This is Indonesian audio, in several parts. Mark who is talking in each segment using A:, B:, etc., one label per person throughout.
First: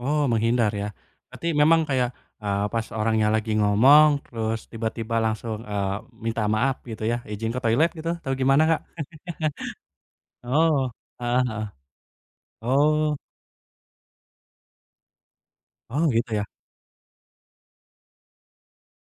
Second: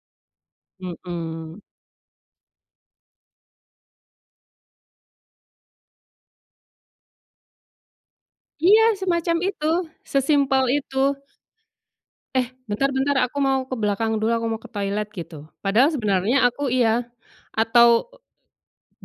A: Oh, menghindar ya. Berarti
B: Mhm.
A: memang kayak, eee, pas orangnya lagi ngomong terus tiba-tiba langsung, eee, minta maaf gitu ya, izin ke toilet gitu? Atau gimana, Kak?
B: Iya semacam itu, sesimpel
A: Oh.
B: itu.
A: Heeh heeh.
B: "Eh, bentar-bentar
A: Oh.
B: aku mau ke belakang dulu, aku mau ke toilet." Gitu. Padahal
A: Oh, gitu ya.
B: sebenarnya aku iya atau, eee,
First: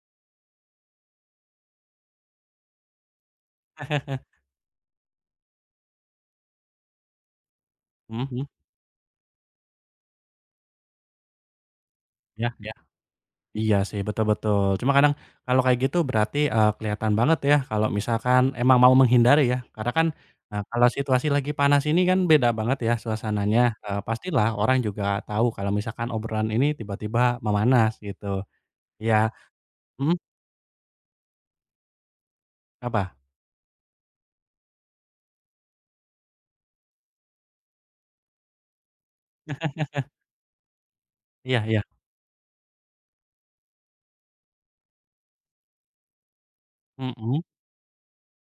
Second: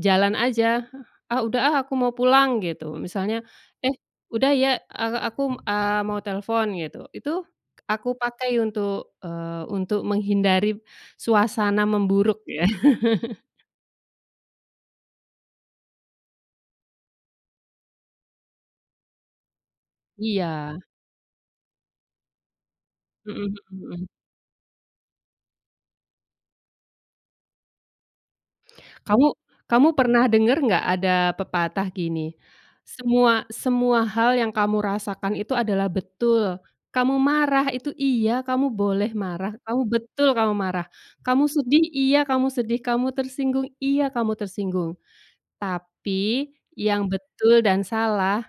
B: jalan aja. "Ah, udah, ah, aku mau pulang," gitu. Misalnya, "Eh, udah ya, eee, aku mmm, eee, mau telfon." Gitu. Itu aku
A: Mhm mhm.
B: pakai untuk eee, untuk menghindari suasana memburuk
A: Iya
B: ya.
A: iya. Iya, sih betul betul, cuma kadang kalau kayak gitu berarti, eee, kelihatan banget ya kalau misalkan emang mau menghindari ya, karena kan, eee,
B: Iya.
A: kalau situasi lagi panas ini kan beda banget ya
B: Mhm
A: suasananya,
B: mhm
A: eee,
B: mhm.
A: pastilah orang juga tau kalau misalkan obrolan ini tiba-tiba memanas gitu. Iya,
B: Kamu kamu
A: mhm?
B: pernah denger enggak ada pepatah gini,
A: Apa?
B: "Semua semua hal yang kamu rasakan itu adalah betul. Kamu marah itu, iya kamu boleh marah, kamu betul kamu marah. Kamu
A: Iya iya.
B: sedih, iya kamu sedih. Kamu tersinggung, iya kamu tersinggung, tapi yang
A: Mhm.
B: betul dan salah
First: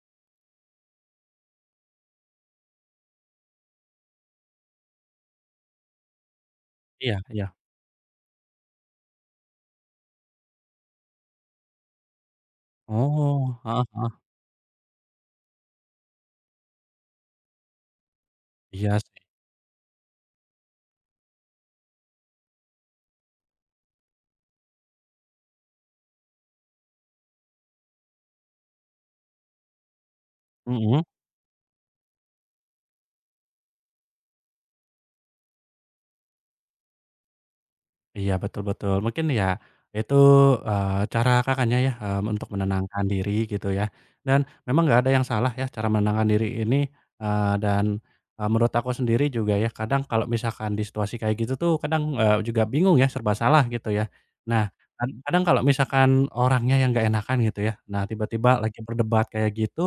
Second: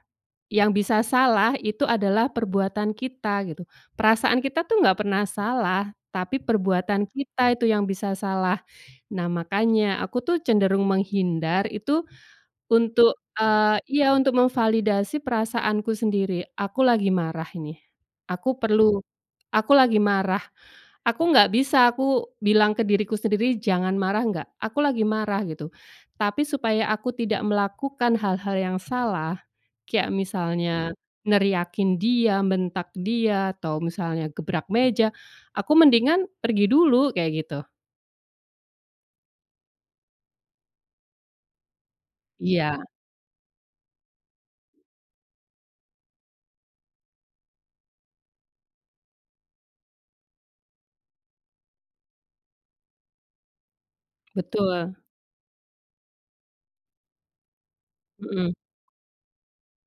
B: yang bisa salah itu adalah perbuatan kita," gitu, "perasaan kita tuh enggak pernah salah, tapi perbuatan
A: Iya iya.
B: kita itu yang bisa salah." Nah, makanya aku tuh cenderung menghindar itu untuk,
A: Oh, heeh
B: eee, iya
A: heeh.
B: untuk memvalidasi perasaanku sendiri. "Aku lagi marah ini, aku
A: Iya
B: perlu
A: sih.
B: aku lagi marah." Aku enggak bisa aku bilang ke diriku sendiri, "Jangan marah," enggak, "Aku lagi marah." Gitu, tapi supaya aku tidak melakukan hal-hal yang salah, kayak misalnya
A: Mhm.
B: neriakin dia, bentak dia, atau misalnya gebrak meja, aku mendingan pergi dulu, kayak gitu.
A: Iya betul betul. Mungkin ya itu, eee, cara Kakaknya ya, mmm, untuk
B: Iya.
A: menenangkan diri gitu ya dan memang enggak ada yang salah ya cara menenangkan diri ini, eee, dan, eee, menurut aku sendiri juga ya, kadang kalau misalkan di situasi kayak gitu tuh, kadang, eee, juga bingung ya, serba salah gitu ya. Nah
B: Betul.
A: kan kadang kalau misalkan orangnya yang enggak enakan gitu ya. Nah
B: Mhm.
A: tiba-tiba lagi berdebat kayak gitu,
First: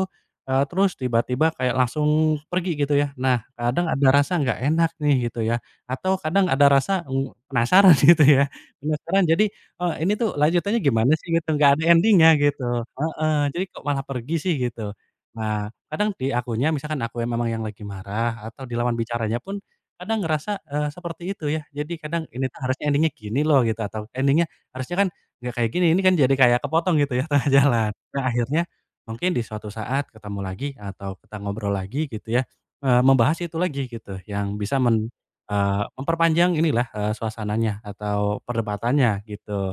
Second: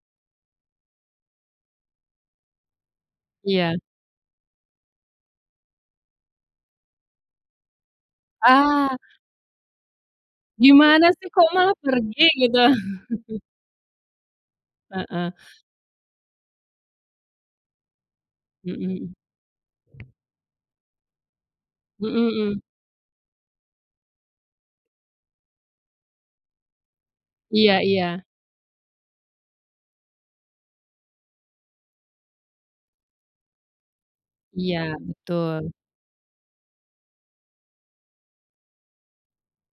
A: eee, terus tiba-tiba kayak langsung pergi gitu ya, nah
B: Iya.
A: kadang ada rasa enggak enak nih gitu ya atau kadang ada rasa, mmm, penasaran gitu ya,
B: Ah.
A: penasaran jadi, eee, "Ini tuh lanjutannya
B: "Gimana
A: gimana
B: sih
A: sih?" Gitu,
B: kok
A: enggak
B: malah
A: ada
B: pergi?"
A: ending-nya
B: Gitu?
A: gitu. Heeh. Jadi, "Kok malah pergi sih?" Gitu.
B: Heeh.
A: Nah, kadang di akunya, misalkan aku yang memang yang lagi marah atau di
B: Mhm
A: lawan
B: mhm.
A: bicaranya pun kadang ngerasa, eee, seperti itu ya. Jadi
B: Mhm
A: kadang, "Ini tuh
B: mhm.
A: harusnya ending-nya gini loh," gitu atau, "Ending-nya harusnya kan enggak kayak gini, ini kan jadi kayak kepotong," gitu ya, tengah
B: Iya
A: jalan.
B: iya.
A: Nah, akhirnya mungkin di suatu saat ketemu lagi atau kita ngobrol lagi gitu ya, eee, membahas itu lagi gitu, yang bisa
B: Iya
A: men
B: betul.
A: eee, memperpanjang inilah, eee, suasananya atau perdebatannya gitu.